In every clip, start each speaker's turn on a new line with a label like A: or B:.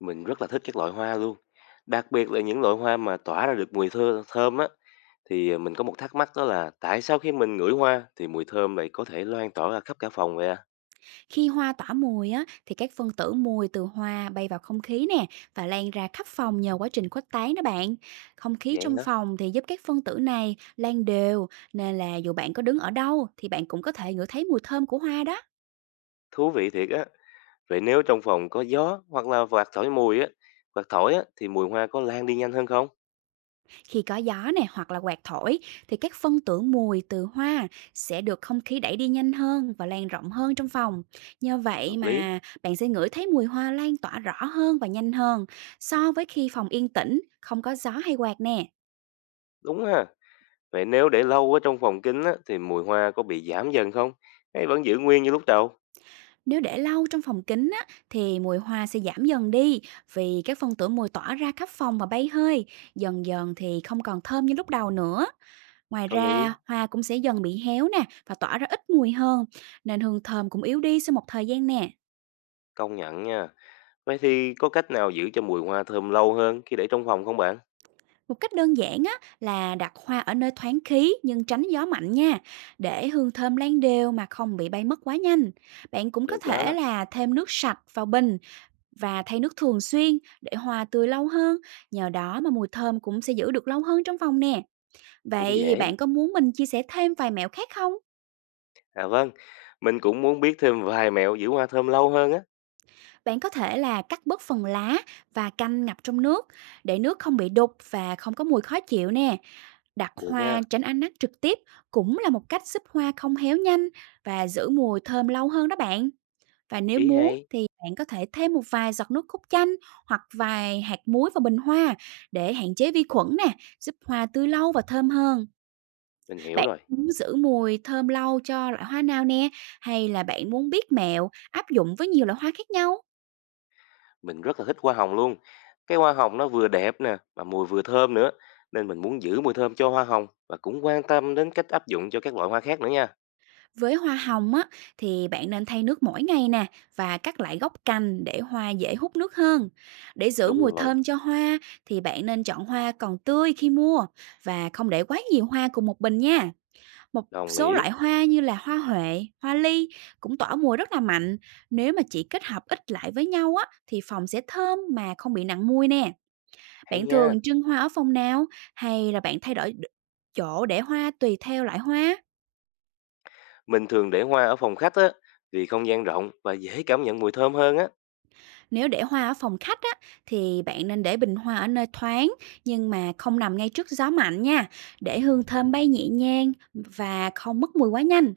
A: Mình rất là thích các loại hoa luôn, đặc biệt là những loại hoa mà tỏa ra được mùi thơ thơm á. Thì, mình có một thắc mắc đó là tại sao khi mình ngửi hoa thì mùi thơm lại có thể loang tỏa ra khắp cả phòng vậy à?
B: Khi hoa tỏa mùi á, thì các phân tử mùi từ hoa bay vào không khí nè và lan ra khắp phòng nhờ quá trình khuếch tán đó bạn. Không khí
A: Vậy
B: trong
A: hả?
B: phòng thì giúp các phân tử này lan đều, nên là dù bạn có đứng ở đâu thì bạn cũng có thể ngửi thấy mùi thơm của hoa đó.
A: Thú vị thiệt á. Vậy nếu trong phòng có gió hoặc là quạt thổi mùi á, quạt thổi á thì mùi hoa có lan đi nhanh hơn không?
B: Khi có gió nè hoặc là quạt thổi thì các phân tử mùi từ hoa sẽ được không khí đẩy đi nhanh hơn và lan rộng hơn trong phòng. Nhờ
A: Hợp
B: vậy
A: lý.
B: mà bạn sẽ ngửi thấy mùi hoa lan tỏa rõ hơn và nhanh hơn so với khi phòng yên tĩnh, không có gió hay quạt nè.
A: Đúng ha. Vậy nếu để lâu ở trong phòng kín á thì mùi hoa có bị giảm dần không? Hay vẫn giữ nguyên như lúc đầu?
B: Nếu để lâu trong phòng kín á, thì mùi hoa sẽ giảm dần đi vì các phân tử mùi tỏa ra khắp phòng và bay hơi. Dần dần thì không còn thơm như lúc đầu nữa. Ngoài
A: Có
B: ra,
A: lý,
B: hoa cũng sẽ dần bị héo nè và tỏa ra ít mùi hơn, nên hương thơm cũng yếu đi sau một thời gian nè.
A: công nhận nha. Vậy thì có cách nào giữ cho mùi hoa thơm lâu hơn khi để trong phòng không bạn?
B: Một cách đơn giản á, là đặt hoa ở nơi thoáng khí nhưng tránh gió mạnh nha, để hương thơm lan đều mà không bị bay mất quá nhanh. Bạn cũng có
A: Được đó,
B: thể là thêm nước sạch vào bình và thay nước thường xuyên để hoa tươi lâu hơn, nhờ đó mà mùi thơm cũng sẽ giữ được lâu hơn trong phòng nè.
A: cũng
B: Vậy
A: dễ.
B: bạn có muốn mình chia sẻ thêm vài mẹo khác không?
A: À vâng, mình cũng muốn biết thêm vài mẹo giữ hoa thơm lâu hơn á.
B: Bạn có thể là cắt bớt phần lá và canh ngập trong nước để nước không bị đục và không có mùi khó chịu nè. Đặt
A: Được nha,
B: hoa tránh ánh nắng trực tiếp cũng là một cách giúp hoa không héo nhanh và giữ mùi thơm lâu hơn đó bạn. Và nếu
A: ý
B: muốn
A: hay.
B: thì bạn có thể thêm một vài giọt nước cốt chanh hoặc vài hạt muối vào bình hoa để hạn chế vi khuẩn nè, giúp hoa tươi lâu và thơm hơn.
A: Mình hiểu
B: Bạn
A: rồi,
B: muốn giữ mùi thơm lâu cho loại hoa nào nè, hay là bạn muốn biết mẹo áp dụng với nhiều loại hoa khác nhau?
A: mình rất là thích hoa hồng luôn. Cái hoa hồng nó vừa đẹp nè, mà mùi vừa thơm nữa. Nên mình muốn giữ mùi thơm cho hoa hồng và cũng quan tâm đến cách áp dụng cho các loại hoa khác nữa nha.
B: Với hoa hồng á, thì bạn nên thay nước mỗi ngày nè và cắt lại gốc cành để hoa dễ hút nước hơn. Để giữ
A: Đúng
B: mùi
A: rồi,
B: thơm cho hoa thì bạn nên chọn hoa còn tươi khi mua và không để quá nhiều hoa cùng một bình nha. Một
A: đồng
B: số
A: ý.
B: loại hoa như là hoa huệ, hoa ly cũng tỏa mùi rất là mạnh. Nếu mà chỉ kết hợp ít lại với nhau á, thì phòng sẽ thơm mà không bị nặng mùi nè.
A: Hay
B: Bạn
A: nha.
B: thường trưng hoa ở phòng nào, hay là bạn thay đổi chỗ để hoa tùy theo loại hoa?
A: Mình thường để hoa ở phòng khách á, vì không gian rộng và dễ cảm nhận mùi thơm hơn á.
B: Nếu để hoa ở phòng khách á, thì bạn nên để bình hoa ở nơi thoáng nhưng mà không nằm ngay trước gió mạnh nha, để hương thơm bay nhẹ nhàng và không mất mùi quá nhanh.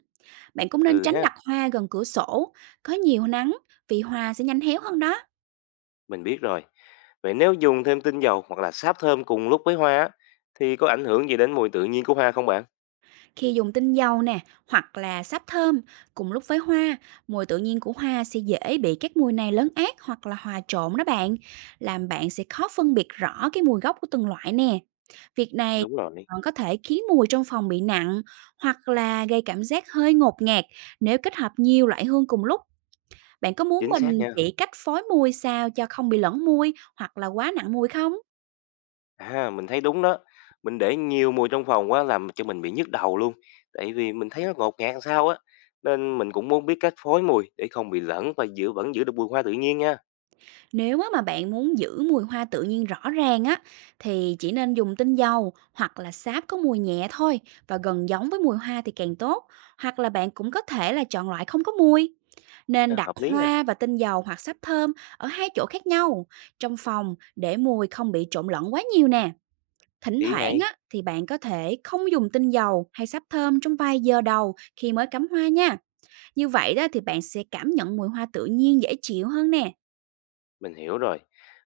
B: Bạn cũng nên
A: Ừ
B: tránh
A: ha.
B: đặt hoa gần cửa sổ, có nhiều nắng vì hoa sẽ nhanh héo hơn đó.
A: Mình biết rồi. Vậy nếu dùng thêm tinh dầu hoặc là sáp thơm cùng lúc với hoa á, thì có ảnh hưởng gì đến mùi tự nhiên của hoa không bạn?
B: Khi dùng tinh dầu nè, hoặc là sáp thơm cùng lúc với hoa, mùi tự nhiên của hoa sẽ dễ bị các mùi này lấn át hoặc là hòa trộn đó bạn, làm bạn sẽ khó phân biệt rõ cái mùi gốc của từng loại nè. Việc này
A: Đúng rồi,
B: còn có thể khiến mùi trong phòng bị nặng hoặc là gây cảm giác hơi ngột ngạt nếu kết hợp nhiều loại hương cùng lúc. Bạn có muốn
A: chính xác
B: mình
A: nha.
B: chỉ cách phối mùi sao cho không bị lẫn mùi hoặc là quá nặng mùi không?
A: À, mình thấy đúng đó. Mình để nhiều mùi trong phòng quá làm cho mình bị nhức đầu luôn. Tại vì mình thấy nó ngột ngạt sao á. Nên mình cũng muốn biết cách phối mùi để không bị lẫn và giữ giữ được mùi hoa tự nhiên nha.
B: Nếu á mà bạn muốn giữ mùi hoa tự nhiên rõ ràng á thì chỉ nên dùng tinh dầu hoặc là sáp có mùi nhẹ thôi, và gần giống với mùi hoa thì càng tốt. Hoặc là bạn cũng có thể là chọn loại không có mùi. Nên
A: À,
B: đặt
A: hợp lý nha.
B: hoa và tinh dầu hoặc sáp thơm ở hai chỗ khác nhau trong phòng để mùi không bị trộn lẫn quá nhiều nè. Thỉnh
A: Ý
B: thoảng
A: hay.
B: á thì bạn có thể không dùng tinh dầu hay sáp thơm trong vài giờ đầu khi mới cắm hoa nha. Như vậy đó thì bạn sẽ cảm nhận mùi hoa tự nhiên dễ chịu hơn nè.
A: Mình hiểu rồi.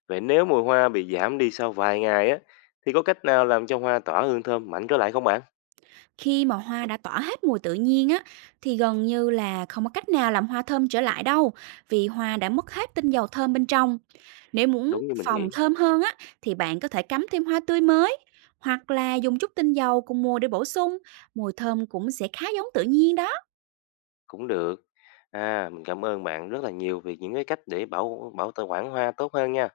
A: Vậy nếu mùi hoa bị giảm đi sau vài ngày á, thì có cách nào làm cho hoa tỏa hương thơm mạnh trở lại không bạn?
B: Khi mà hoa đã tỏa hết mùi tự nhiên á thì gần như là không có cách nào làm hoa thơm trở lại đâu, vì hoa đã mất hết tinh dầu thơm bên trong. Nếu muốn
A: Đúng như mình
B: phòng
A: nghĩ.
B: thơm hơn á thì bạn có thể cắm thêm hoa tươi mới hoặc là dùng chút tinh dầu cùng mùa để bổ sung, mùi thơm cũng sẽ khá giống tự nhiên đó.
A: Cũng được. À, mình cảm ơn bạn rất là nhiều vì những cái cách để bảo bảo t quản hoa tốt hơn nha.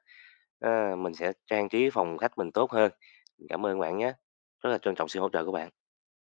A: À, mình sẽ trang trí phòng khách mình tốt hơn. Mình cảm ơn bạn nhé, rất là trân trọng sự hỗ trợ của bạn.